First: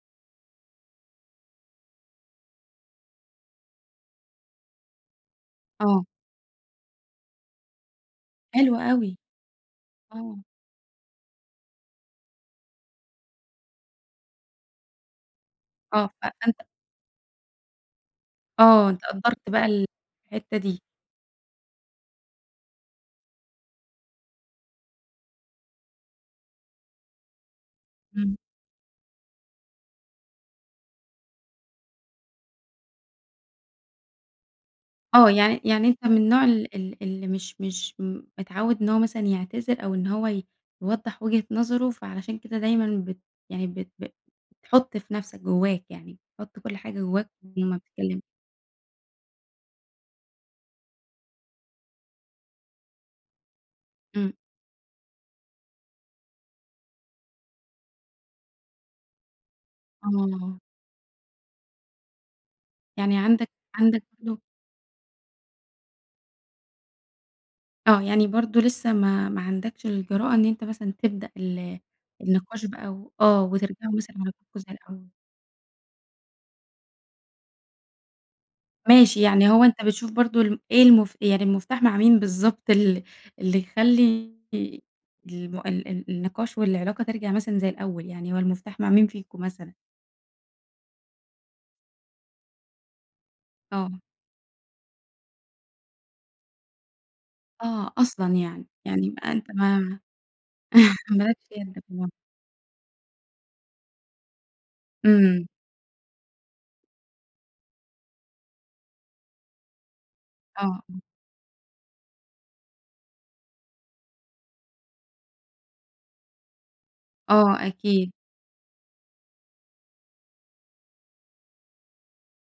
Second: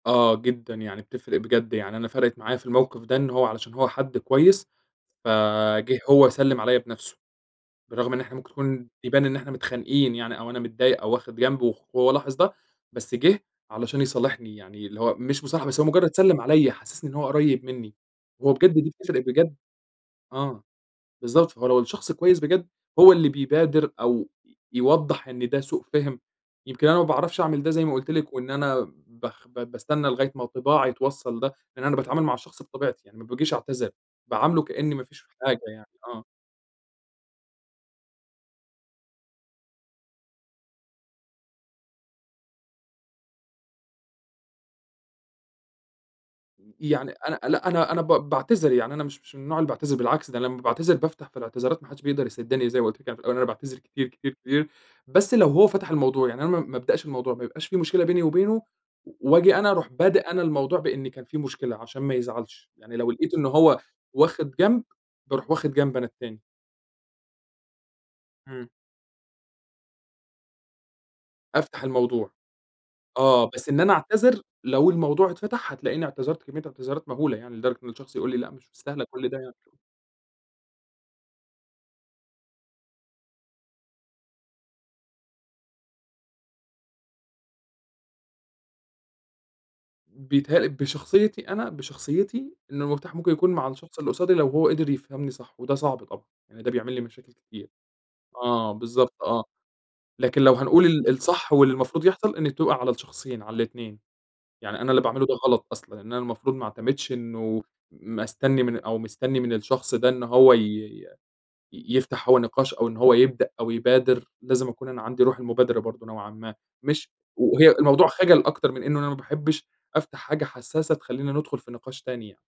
آه، جدًا يعني بتفرِق بجد، يعني أنا فرَقِت معايا في الموقف ده، إن هو علشان هو حد كويس فجِه آه. هو سلِّم عليَّ بنفْسه برغم إن إحنا ممكن حلو تكون أوي. يبان إن احنا متخانقين يعني آه. أو أنا متضايق أو واخِد جنب وخ هو لاحظ ده، بس جِه علشان يصالحني، يعني اللي هو مش مصالحة بس هو آه، مُجرّد ف سلِّم فأنت عليَّ، حسّسني إن هو قريّب منّي، هو بجد آه، دي أنت بتفرِق قدَّرت بجد، بقى الحِتّة آه دي. بالضبط، فهو لو الشخص كويس بجد هو اللي بيبادر أو يوضّح إن ده سوء فهْم. يمكن أنا ما باعرفش أعمل ده زي ما قلت لِك إمم. وإن أنا بخ ب باستنى لغاية ما طباعي توصّل، ده لأن أنا باتعامل مع شخص بطبيعتي، يعني ما باجيش أعتذر، باعامل له كأني ما فيش آه، في حاجة يعني يعني يعني. أنت من آه. النوع ال ال اللي مش مش م متعوِّد إن هو مثلًا يعتذر أو إن هو ي يوضّح وجهة نظَره، فعلشان كده دايمًا بت يعني بت ب بتحُط في نفْسك، جوّاك يعني، تحُط أ كلّ حاجة يعني جوّاك أنا لا، وما أنا أنا ب بتتكلّمش. باعتذر، يعني أنا مش مش النوع اللي باعتذر، بالعكس ده أنا لمّا باعتذر بافتَح في الإعتذارات ما حدش بيقدَر يسِدّني، زي ما قلت لِك أنا في الأول، أنا باعتذر كتير، كتير، امم. كتير، بس لو هو فتَح الموضوع، يعني أنا ما ما ابدأش الموضوع، ما يبقاش في مشكلة بيني وبينه و وآجي أنا أرُوح بادئ أنا آه. الموضوع بإن كان في مشكلة، عشان ما يزعَلش، يعني لو يعني لقيت إنه عَندك هو عَندك برضه واخِد جنب، بارُوح واخِد جنب أنا التاني. آه، يعني برضه امم. لسه ما ما عَندكش الجراءة إن أنت مثلًا تبدأ ال أفتَح الموضوع. النقاش بقى و آه، آه، بس إن أنا وترجَعوا مثلًا إنكم أعتذر تبقوا زي لو الأول. الموضوع اتفتَح هتلاقيني اعتذرت كميّة إعتذارات مهولة يعني، لدرجة إن الشخص يقول لي، لا مش مستاهلة ماشي، كل ده يعني يعني. هو [unintelligible] أنت بتشوف برضه ال إيه المف يعني المفتاح مع مين بالضبط ال اللي يخلّي الم ال ال النِقاش والعلاقة ترجَع مثلًا زي الأول، يعني هو المفتاح مع مين فيكم مثلًا؟ بتهيأ بشخصيتي أنا، بشخصيتي إن المفتاح ممكن يكون مع الشخص آه. اللي قُصادي لو هو قدِر يفهَمني صح، وده صعب طبعًا، يعني ده بيعمل لي مشاكل كتير. آه، أصلًا يعني. آه يعني بالضبط، بقى آه، أنت ما لكن لو هنقول ال ما لكش الصح يد واللي في المفروض الموضوع. يحصَل إنه تبقى على الشخصين، على الإتنين، يعني أنا اللي باعمله ده امم. غلط أصلًا، لأن أنا المفروض ما اعتمدش إنه م أستني من أو مستني من الشخص ده إن هو ي آه، امم. ي يفتَح هو النِّقاش أو إن هو يبدأ أو يبادر، لازم أكون أنا عَندي رُوح المبادرة برضه نوعًا ما، مش آه وهي الموضوع أكيد. خجَل أكتر من إنه أنا ما باحبش أفتح حاجة حسّاسة تخلّينا ندخُل في نِقاش تاني يعني.